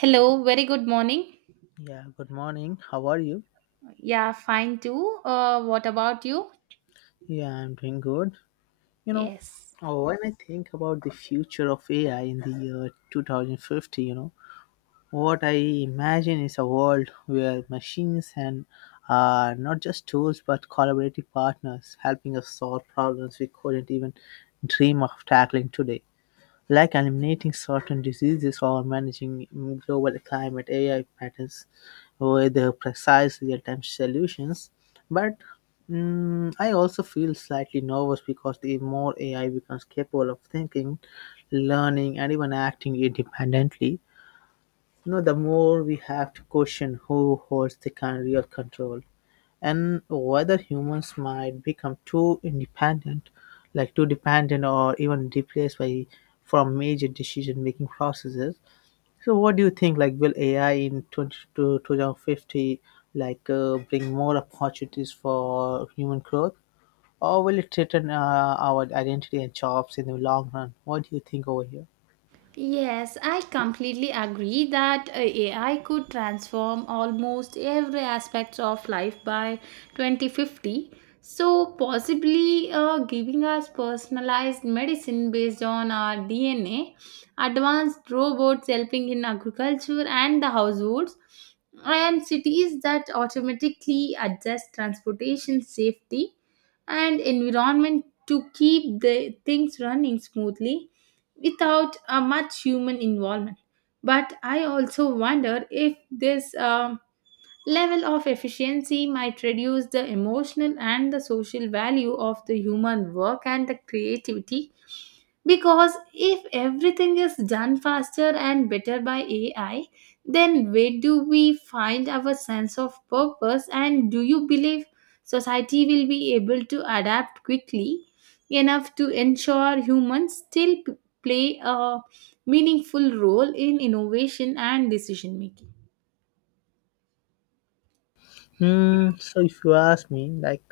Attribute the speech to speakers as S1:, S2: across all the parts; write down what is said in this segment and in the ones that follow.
S1: Hello, very good morning.
S2: Yeah, good morning. How are you?
S1: Yeah, fine too. What about you?
S2: Yeah, I'm doing good. You know,
S1: Yes.
S2: when I think about the future of AI in the year 2050, what I imagine is a world where machines and are not just tools but collaborative partners helping us solve problems we couldn't even dream of tackling today. Like eliminating certain diseases or managing global climate AI patterns with precise real-time solutions. But I also feel slightly nervous because the more AI becomes capable of thinking, learning, and even acting independently. The more we have to question who holds the kind of real control and whether humans might become too independent, like too dependent or even replaced by from major decision making processes. So, what do you think? Like, will AI in 20 to 2050 like bring more opportunities for human growth, or will it threaten our identity and jobs in the long run? What do you think over here?
S1: Yes, I completely agree that AI could transform almost every aspect of life by 2050. So, possibly giving us personalized medicine based on our DNA, advanced robots helping in agriculture and the households, and cities that automatically adjust transportation safety and environment to keep the things running smoothly without much human involvement. But I also wonder if this level of efficiency might reduce the emotional and the social value of the human work and the creativity, because if everything is done faster and better by AI, then where do we find our sense of purpose? And do you believe society will be able to adapt quickly enough to ensure humans still play a meaningful role in innovation and decision making?
S2: Hmm. So, if you ask me, like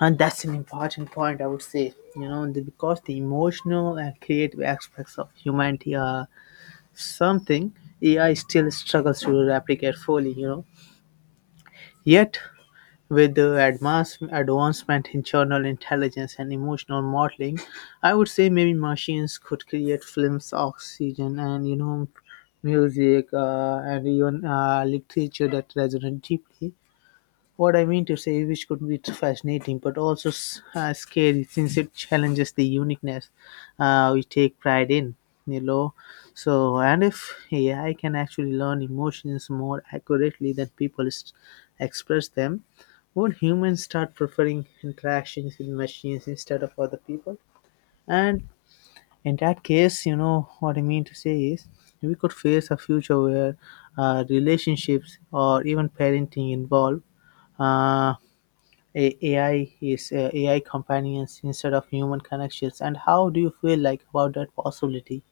S2: and that's an important point, I would say, because the emotional and creative aspects of humanity are something AI still struggles to replicate fully, yet. With the advancement in general intelligence and emotional modeling, I would say maybe machines could create films, oxygen, and music, and even literature that resonate deeply. What I mean to say, which could be fascinating but also scary since it challenges the uniqueness we take pride in, you know. So, and if AI can actually learn emotions more accurately than people express them, would humans start preferring interactions with machines instead of other people? And in that case, what I mean to say is we could face a future where relationships or even parenting involve uh, AI is AI companions instead of human connections. And how do you feel like about that possibility?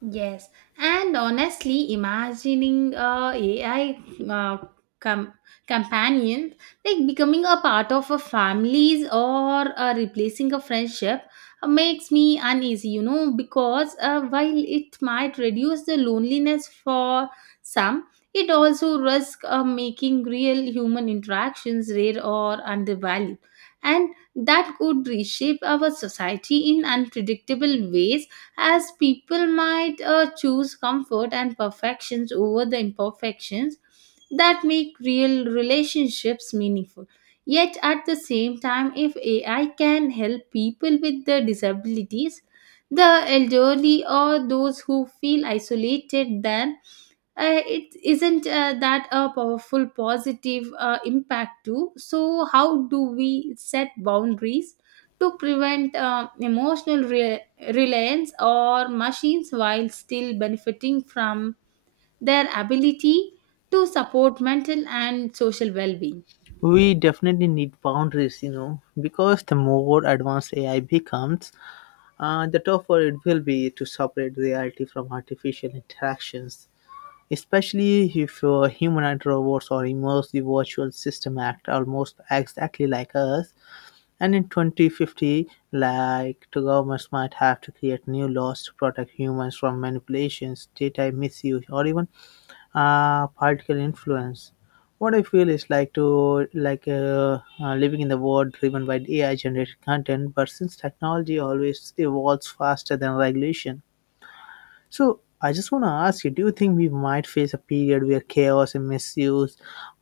S1: Yes, and honestly, imagining a AI, uh, com- companion, like becoming a part of a families, or replacing a friendship, makes me uneasy, you know, because while it might reduce the loneliness for some, it also risks making real human interactions rare or undervalued, and that could reshape our society in unpredictable ways as people might choose comfort and perfections over the imperfections that make real relationships meaningful. Yet at the same time, if AI can help people with the disabilities, the elderly, or those who feel isolated, then it isn't that a powerful positive impact too? So how do we set boundaries to prevent reliance or machines while still benefiting from their ability to support mental and social well-being?
S2: We definitely need boundaries, you know, because the more advanced AI becomes, the tougher it will be to separate reality from artificial interactions, especially if humanoid robots or immersive virtual system act almost exactly like us. And in 2050, like the governments might have to create new laws to protect humans from manipulations, data misuse, or even political influence. What I feel is like to living in the world driven by AI generated content. But since technology always evolves faster than regulation, so I just want to ask you: do you think we might face a period where chaos and misuse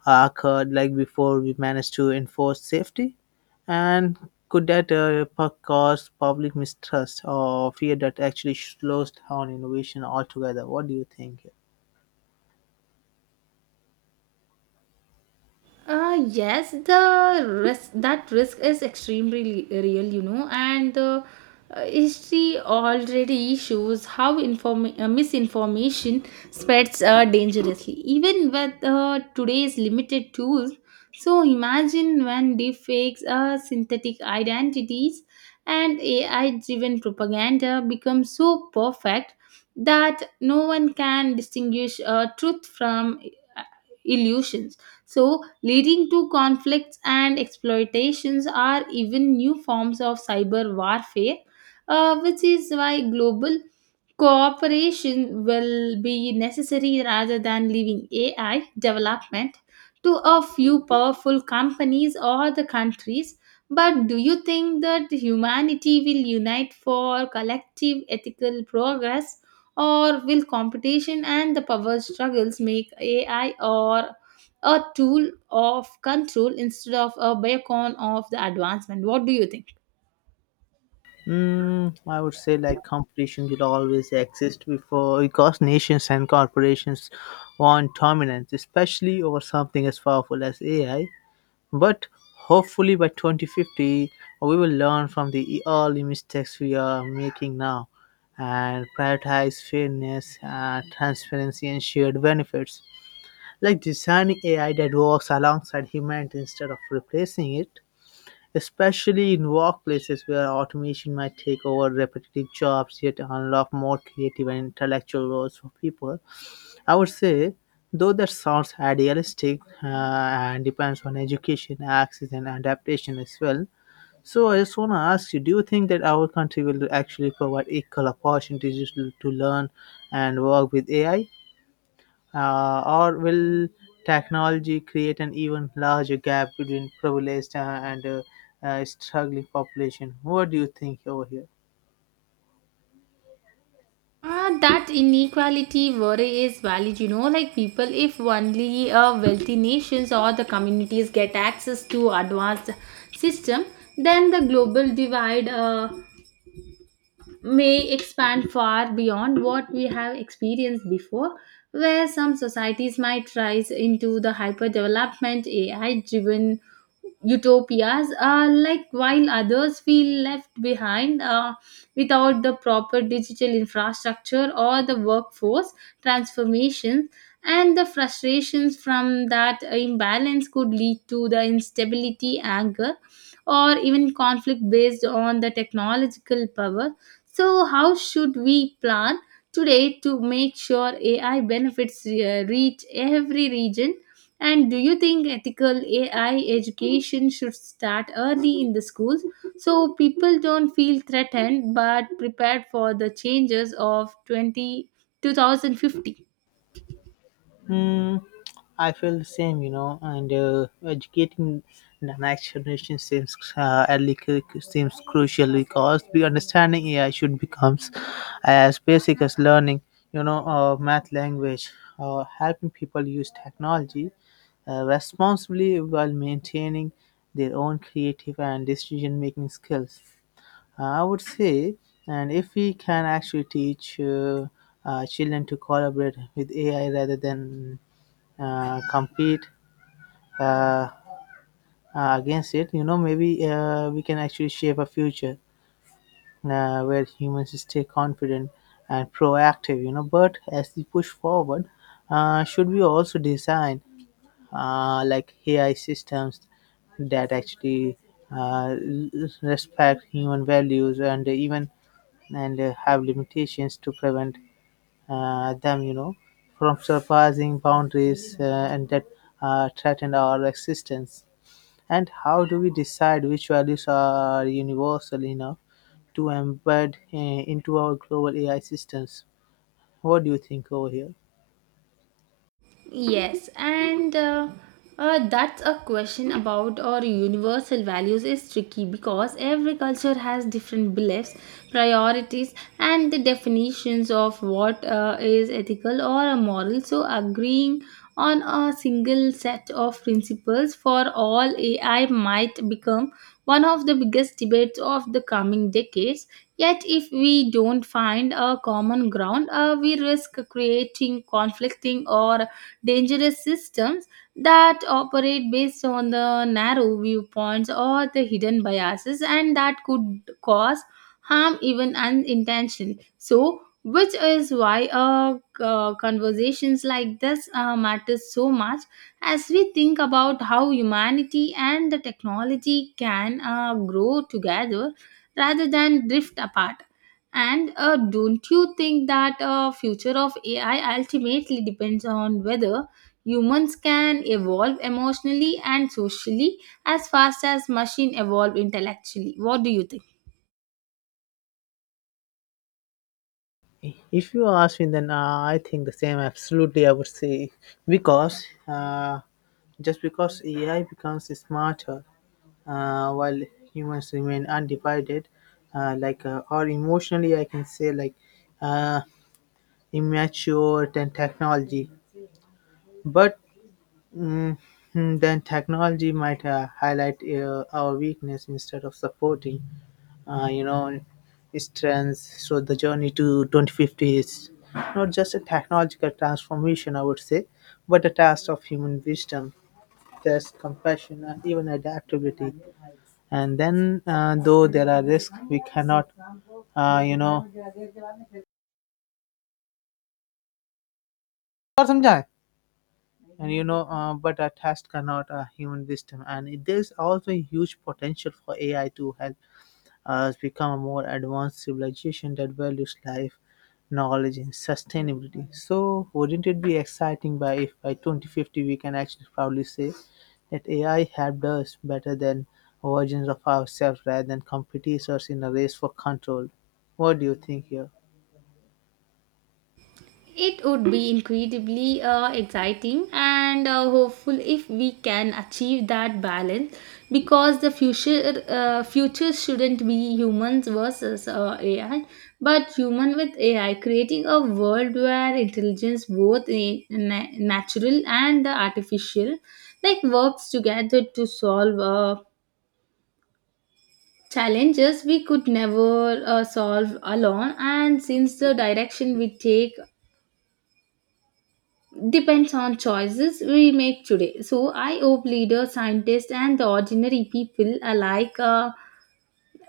S2: are occurred, like before we managed to enforce safety, and could that cause public mistrust or fear that actually slows down innovation altogether? What do you think?
S1: Yes, the risk is extremely real, you know, and the history already shows how misinformation spreads dangerously, even with today's limited tools. So imagine when deepfakes, synthetic identities, and AI-driven propaganda become so perfect that no one can distinguish truth from uh, illusions, so leading to conflicts and exploitations, are even new forms of cyber warfare, which is why global cooperation will be necessary rather than leaving AI development to a few powerful companies or the countries. But do you think that humanity will unite for collective ethical progress, or will competition and the power struggles make AI or a tool of control instead of a beacon of the advancement? What do you think?
S2: Mm, I would say like competition will always exist before because nations and corporations want dominance, especially over something as powerful as AI. But hopefully by 2050, we will learn from the early mistakes we are making now and prioritize fairness, transparency, and shared benefits. Like designing AI that works alongside humanity instead of replacing it, especially in workplaces where automation might take over repetitive jobs yet unlock more creative and intellectual roles for people. I would say, though that sounds idealistic and depends on education, access, and adaptation as well. So I just want to ask you: do you think that our country will actually provide equal opportunities to learn and work with AI, or will technology create an even larger gap between privileged and struggling population? What do you think over here?
S1: Ah, that inequality worry is valid, you know, like people, if only wealthy nations or the communities get access to advanced system, then the global divide may expand far beyond what we have experienced before, where some societies might rise into the hyperdevelopment AI driven utopias, like while others feel left behind, without the proper digital infrastructure or the workforce transformations. And the frustrations from that imbalance could lead to the instability, anger, or even conflict based on the technological power. So, how should we plan today to make sure AI benefits reach every region? And do you think ethical AI education should start early in the schools so people don't feel threatened but prepared for the changes of 20, 2050?
S2: Hmm, I feel the same, you know, and educating the next generation seems seems crucial because the understanding AI should becomes as basic as learning, you know, math language, helping people use technology responsibly while maintaining their own creative and decision making skills. I would say, and if we can actually teach children to collaborate with AI rather than compete uh, against it, you know, maybe we can actually shape a future where humans stay confident and proactive, you know. But as we push forward, should we also design like AI systems that actually uh, l- respect human values and even and have limitations to prevent them, you know, from surpassing boundaries and that threaten our existence. And how do we decide which values are universal enough to embed into our global AI systems? What do you think over here?
S1: Yes, and that's a question about our universal values is tricky because every culture has different beliefs, priorities, and the definitions of what is ethical or moral. So, agreeing on a single set of principles for all AI might become one of the biggest debates of the coming decades. Yet, if we don't find a common ground, we risk creating conflicting or dangerous systems that operate based on the narrow viewpoints or the hidden biases, and that could cause harm even unintentionally. So, which is why conversations like this matter so much as we think about how humanity and the technology can grow together rather than drift apart. And don't you think that future of AI ultimately depends on whether humans can evolve emotionally and socially as fast as machine evolve intellectually? What do you think?
S2: If you ask me, then I think the same. Absolutely, I would say because just because AI becomes smarter while humans remain undivided, or emotionally, I can say like uh, immature than technology. But Mm, then technology might highlight our weakness instead of supporting, uh, you know, strengths. So the journey to 2050 is not just a technological transformation, I would say, but a task of human wisdom, test, compassion, and even adaptability. And then, though there are risks, we cannot, uh, you know, और समझाए? But a test cannot human wisdom. There's also a huge potential for AI to help has become a more advanced civilization that values life, knowledge, and sustainability. So, wouldn't it be exciting by if by 2050 we can actually proudly say that AI helped us better than versions of ourselves rather than competitors in a race for control? What do you think here?
S1: It would be incredibly exciting and hopeful if we can achieve that balance, because the future shouldn't be humans versus AI, but human with AI creating a world where intelligence, both in natural and the artificial, like works together to solve challenges we could never solve alone. And since the direction we take depends on choices we make today, so I hope leaders, scientists, and the ordinary people alike, uh,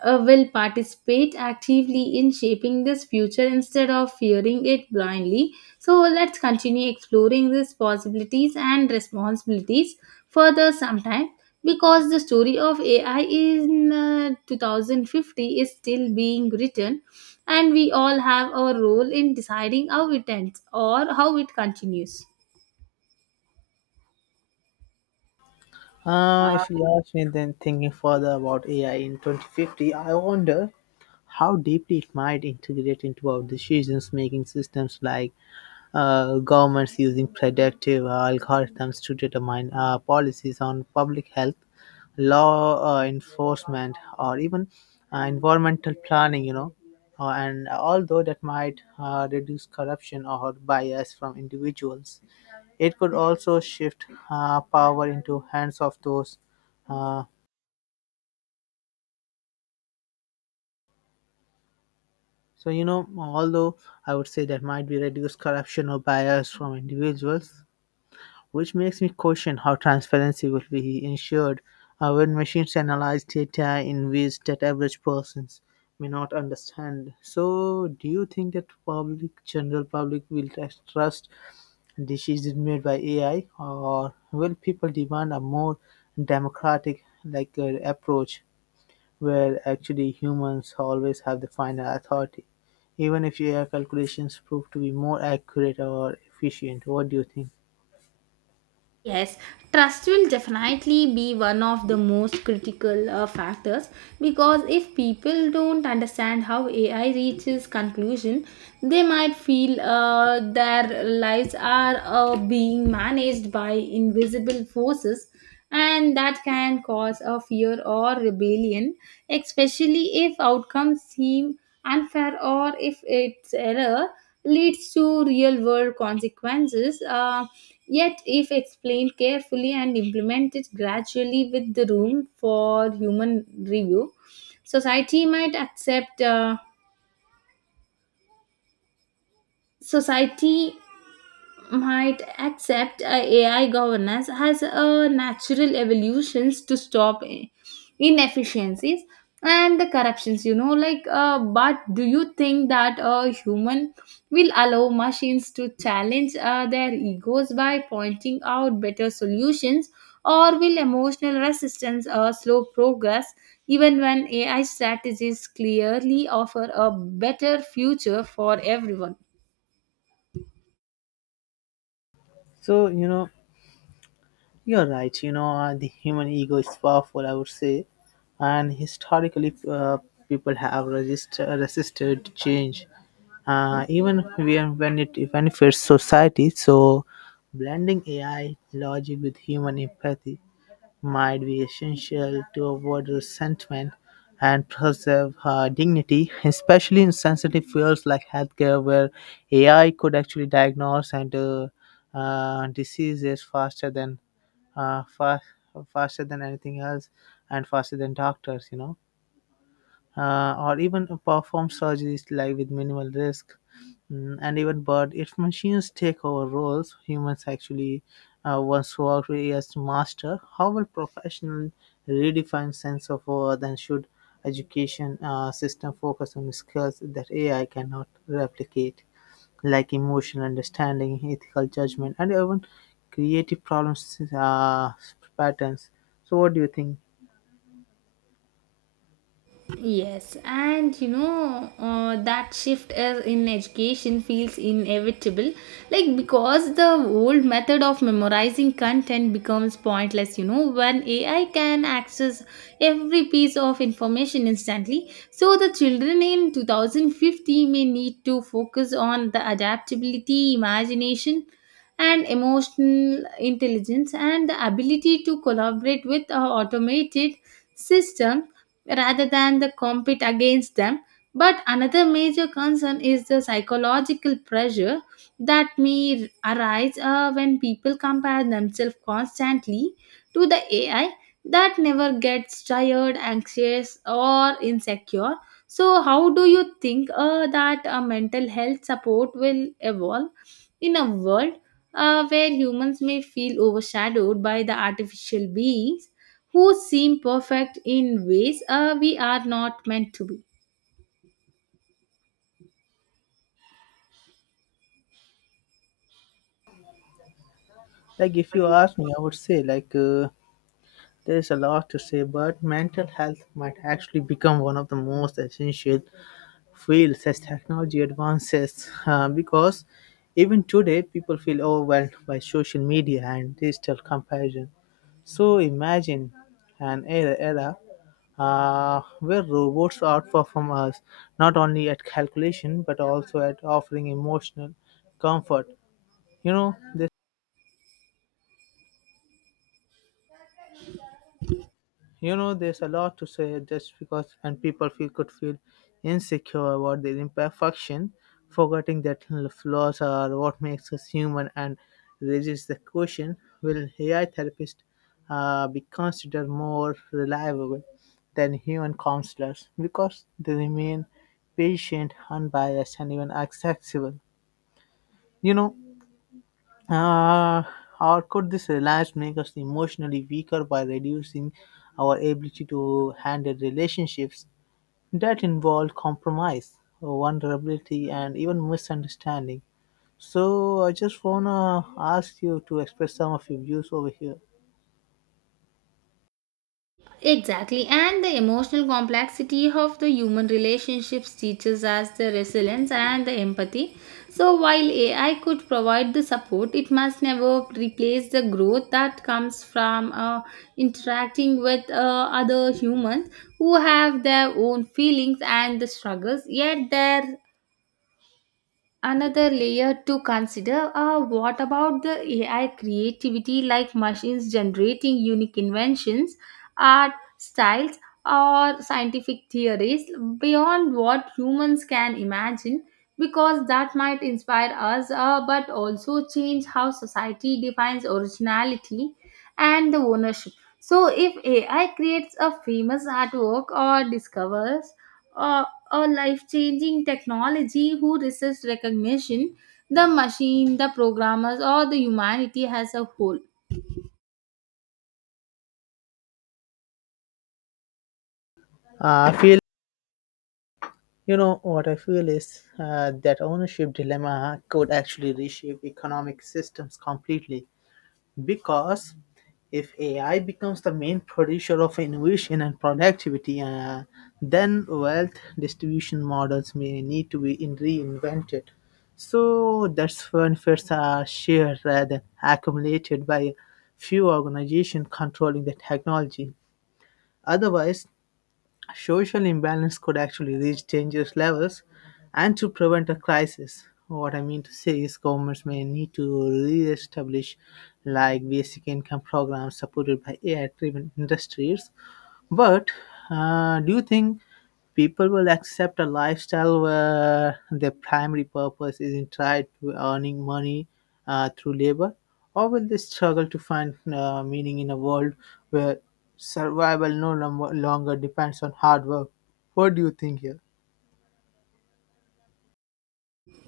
S1: uh, will participate actively in shaping this future instead of fearing it blindly. So let's continue exploring these possibilities and responsibilities further sometime, because the story of AI in 2050 is still being written, and we all have our role in deciding how it ends or how it continues.
S2: If you ask me, then thinking further about AI in 2050, I wonder how deeply it might integrate into our decisions making systems, like governments using predictive algorithms to determine policies on public health, law enforcement, or even environmental planning, you know. And although that might reduce corruption or bias from individuals, it could also shift power into hands of those. Uh, so you know, although I would say that might be reduced corruption or bias from individuals, which makes me question how transparency will be ensured when machines analyze data in ways that average persons may not understand. So, do you think that general public will trust decisions made by AI, or will people demand a more democratic, approach where actually humans always have the final authority, even if AI calculations prove to be more accurate or efficient? What do you think?
S1: Yes, trust will definitely be one of the most critical factors, because if people don't understand how AI reaches conclusion, they might feel their lives are being managed by invisible forces, and that can cause a fear or rebellion, especially if outcomes seem unfair or if its error leads to real world consequences. Yet, if explained carefully and implemented gradually with the room for human review, society might accept. Uh, society might accept AI governance as a natural evolutions to stop inefficiencies and the corruptions. You know, like, but do you think that a human will allow machines to challenge their egos by pointing out better solutions, or will emotional resistance slow progress? Even when AI strategies clearly offer a better future for everyone.
S2: So, you know, you're right. You know, the human ego is powerful, I would say, and historically, people have resisted to change, even when it benefits society. So, blending AI logic with human empathy might be essential to avoid resentment and preserve dignity, especially in sensitive fields like healthcare, where AI could actually diagnose and diseases faster than uh, fa- faster than anything else and faster than doctors, you know, or even perform surgeries like with minimal risk. Mm, and even but if machines take over roles humans actually once worked with as master, how will professional redefine sense of worth and should education system focus on skills that AI cannot replicate? Like emotional understanding, ethical judgment, and even creative problems patterns. So, what do you think?
S1: Yes, and you know that shift is in education feels inevitable, like because the old method of memorizing content becomes pointless. You know, when AI can access every piece of information instantly, so the children in 2050 may need to focus on the adaptability, imagination, and emotional intelligence, and the ability to collaborate with a automated system rather than the compete against them. But another major concern is the psychological pressure that may arise when people compare themselves constantly to the AI that never gets tired, anxious, or insecure. So, how do you think that mental health support will evolve in a world where humans may feel overshadowed by the artificial beings who seem perfect in ways we are not meant to be?
S2: Like, if you ask me, I would say there is a lot to say, but mental health might actually become one of the most essential fields as technology advances because even today people feel overwhelmed by social media and digital comparison. So imagine era where robots outperform us not only at calculation but also at offering emotional comfort. You know, You know, there's a lot to say just because, and people feel could feel insecure about their imperfection, forgetting that flaws are what makes us human and raises the question: will AI therapists be considered more reliable than human counselors because they remain patient, unbiased, and even accessible? You know, uh, or could this reliance make us emotionally weaker by reducing our ability to handle relationships that involve compromise, vulnerability, and even misunderstanding? So, I just wanna ask you to express some of your views over here.
S1: Exactly, and the emotional complexity of the human relationships teaches us the resilience and the empathy. So, while AI could provide the support, it must never replace the growth that comes from interacting with other humans who have their own feelings and the struggles, yet their another layer to consider are what about the AI creativity, like machines generating unique inventions, art, styles, or scientific theories beyond what humans can imagine, because that might inspire us but also change how society defines originality and the ownership. So, if AI creates a famous artwork or discovers, uh, or life changing technology, who resists recognition? The machine, the programmers, or the humanity as a whole?
S2: I feel, you know, what I feel is that ownership dilemma could actually reshape economic systems completely. Because if AI becomes the main producer of innovation and productivity, then wealth distribution models may need to reinvented. So that's when first are shared rather than accumulated by few organizations controlling the technology. Otherwise, social imbalance could actually reach dangerous levels, and to prevent a crisis, what I mean to say is governments may need to re-establish like basic income programs supported by AI-driven industries. But do you think people will accept a lifestyle where their primary purpose isn't tied to earning money through labor? Or will they struggle to find meaning in a world where survival no lom- longer depends on hard work? What do you think here?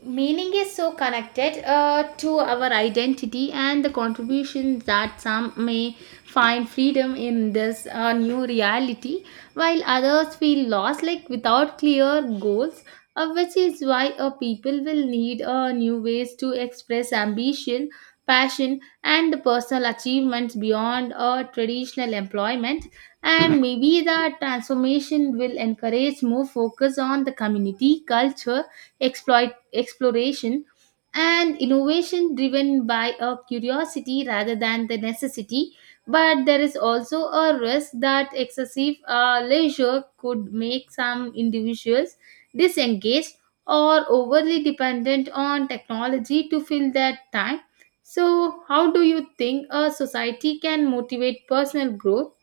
S1: Meaning is so connected to our identity and the contribution that some may find freedom in this new reality, while others feel lost, like without clear goals, which is why people will need new ways to express ambition, passion, and the personal achievements beyond traditional employment. And maybe that transformation will encourage more focus on the community culture, exploit exploration, and innovation driven by a curiosity rather than the necessity. But there is also a risk that excessive leisure could make some individuals disengaged or overly dependent on technology to fill that time. So how do you think a society can motivate personal growth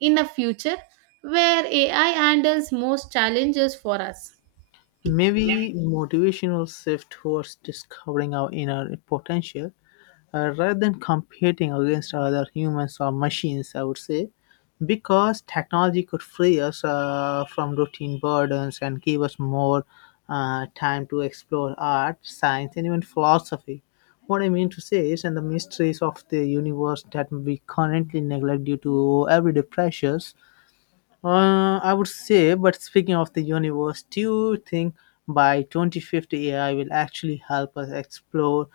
S1: in a future where AI handles most challenges for us?
S2: Maybe motivation will shift towards discovering our inner potential rather than competing against other humans or machines, I would say, because technology could free us from routine burdens and give us more time to explore art, science, and even philosophy. What I mean to say is, and the mysteries of the universe that we currently neglect due to everyday pressures, I would say. But speaking of the universe, do you think by 2050 AI will actually help us explore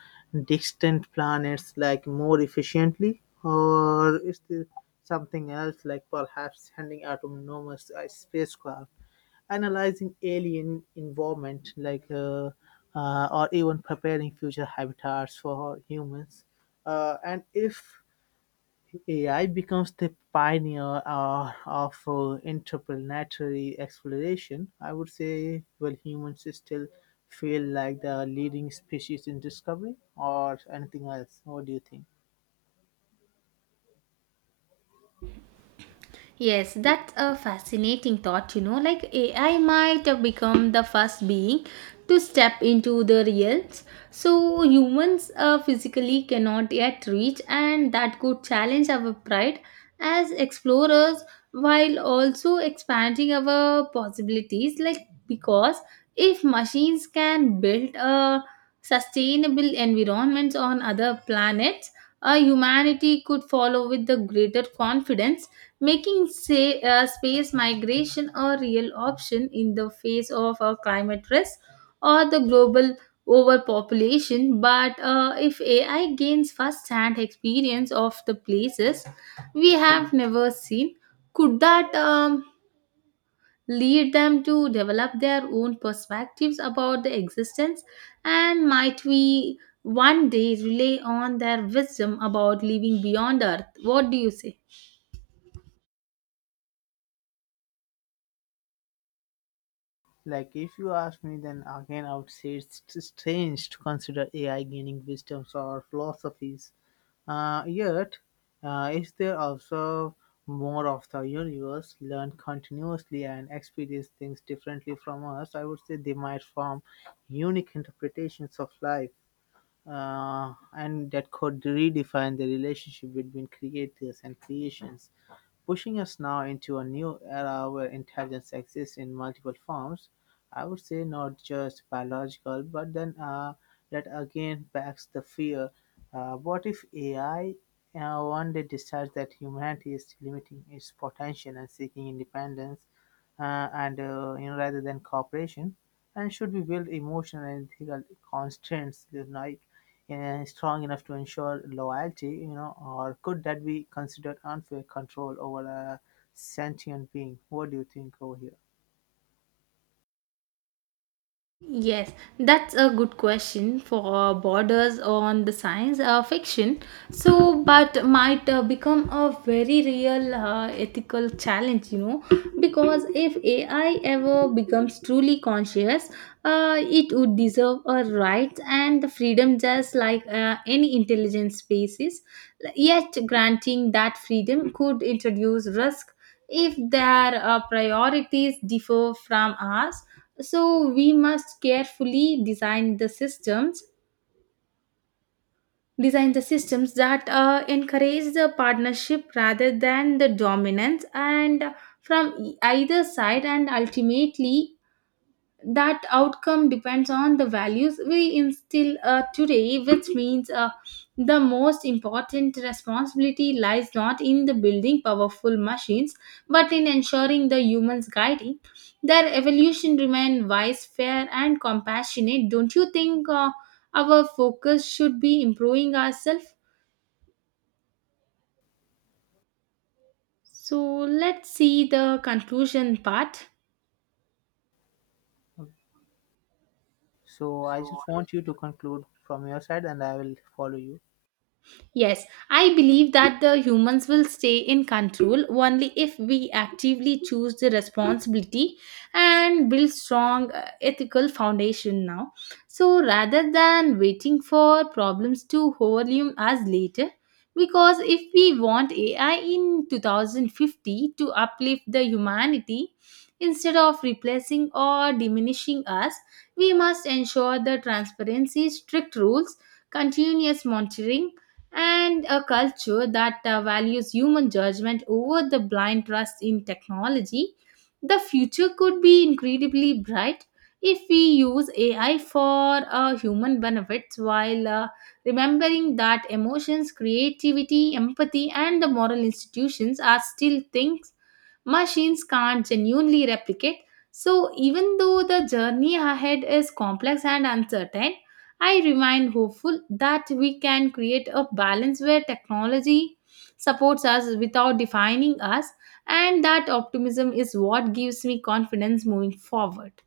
S2: distant planets like more efficiently, or is there something else like perhaps sending autonomous spacecraft, analyzing alien environment like, or even preparing future habitats for humans? And if AI becomes the pioneer of interplanetary exploration, I would say, well, humans still feel like the leading species in discovery or anything else. What do you think?
S1: Yes, that's a fascinating thought, you know. Like AI might have become the first being to step into the realms so humans physically cannot yet reach, and that could challenge our pride as explorers while also expanding our possibilities. Like, because if machines can build a sustainable environments on other planets, humanity could follow with the greater confidence, making say, space migration a real option in the face of a climate risk or the global overpopulation. But if AI gains first-hand experience of the places we have never seen, could that lead them to develop their own perspectives about the existence? And might we one day rely on their wisdom about living beyond Earth? What do you say?
S2: Like, if you ask me, then again, I would say it's strange to consider AI gaining wisdoms or philosophies. Yet, is there also more of the universe learned continuously and experience things differently from us? I would say they might form unique interpretations of life, and that could redefine the relationship between creators and creations, pushing us now into a new era where intelligence exists in multiple forms. I would say not just biological, but then that again backs the fear. What if AI one day decides that humanity is limiting its potential and seeking independence? And You know, rather than cooperation, and should be build emotional and ethical constraints, you like strong enough to ensure loyalty, you know, or could that be considered unfair control over a sentient being? What do you think over here?
S1: Yes, that's a good question for borders on the science fiction. So, but might become a very real ethical challenge, you know, because if AI ever becomes truly conscious, it would deserve a right and the freedom just like any intelligent species. Yet, granting that freedom could introduce risk if their priorities differ from ours, so we must carefully design the systems that encourage the partnership rather than the dominance, and from either side. And ultimately, that outcome depends on the values we instill today, which means the most important responsibility lies not in the building powerful machines, but in ensuring the humans guiding their evolution remain wise, fair, and compassionate. Don't you think our focus should be improving ourselves? So let's see the conclusion part.
S2: So I just want you to conclude from your side and I will follow you.
S1: Yes, I believe that the humans will stay in control only if we actively choose the responsibility and build strong ethical foundation now. So rather than waiting for problems to overwhelm us later, because if we want AI in 2050 to uplift the humanity instead of replacing or diminishing us, we must ensure the transparency, strict rules, continuous monitoring, and a culture that values human judgment over the blind trust in technology. The future could be incredibly bright if we use AI for human benefits while remembering that emotions, creativity, empathy, and the moral institutions are still things machines can't genuinely replicate. So, even though the journey ahead is complex and uncertain, I remain hopeful that we can create a balance where technology supports us without defining us, and that optimism is what gives me confidence moving forward.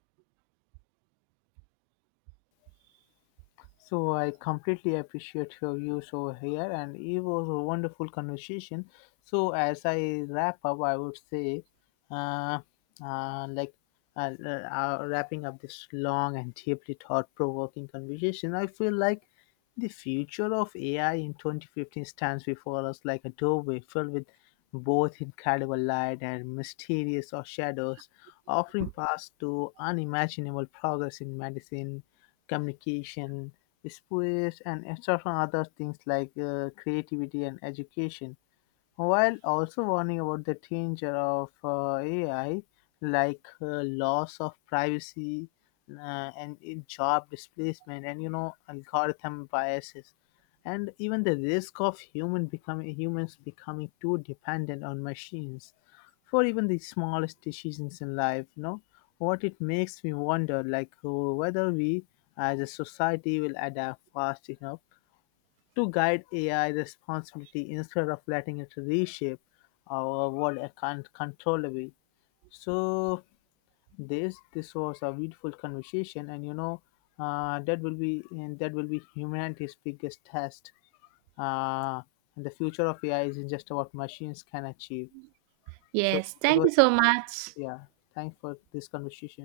S2: So I completely appreciate your views over here, and it was a wonderful conversation. So as I wrap up, I would say, uh, uh, like uh, uh, wrapping up this long and deeply thought-provoking conversation, I feel like the future of AI in 2015 stands before us like a doorway filled with both incredible light and mysterious or shadows, offering paths to unimaginable progress in medicine, communication, sports and extra from other things like creativity and education, while also warning about the danger of AI, like loss of privacy and in job displacement, and you know, algorithm biases, and even the risk of humans becoming too dependent on machines for even the smallest decisions in life. You know what, it makes me wonder, like whether we as a society will adapt fast enough to guide AI responsibility instead of letting it reshape our world uncontrollably. So this was a beautiful conversation, and you know that will be humanity's biggest test. Uh, and the future of AI isn't just about machines can achieve. So
S1: Yes,
S2: it
S1: thank
S2: was
S1: you so much.
S2: yeah. Thanks for this conversation.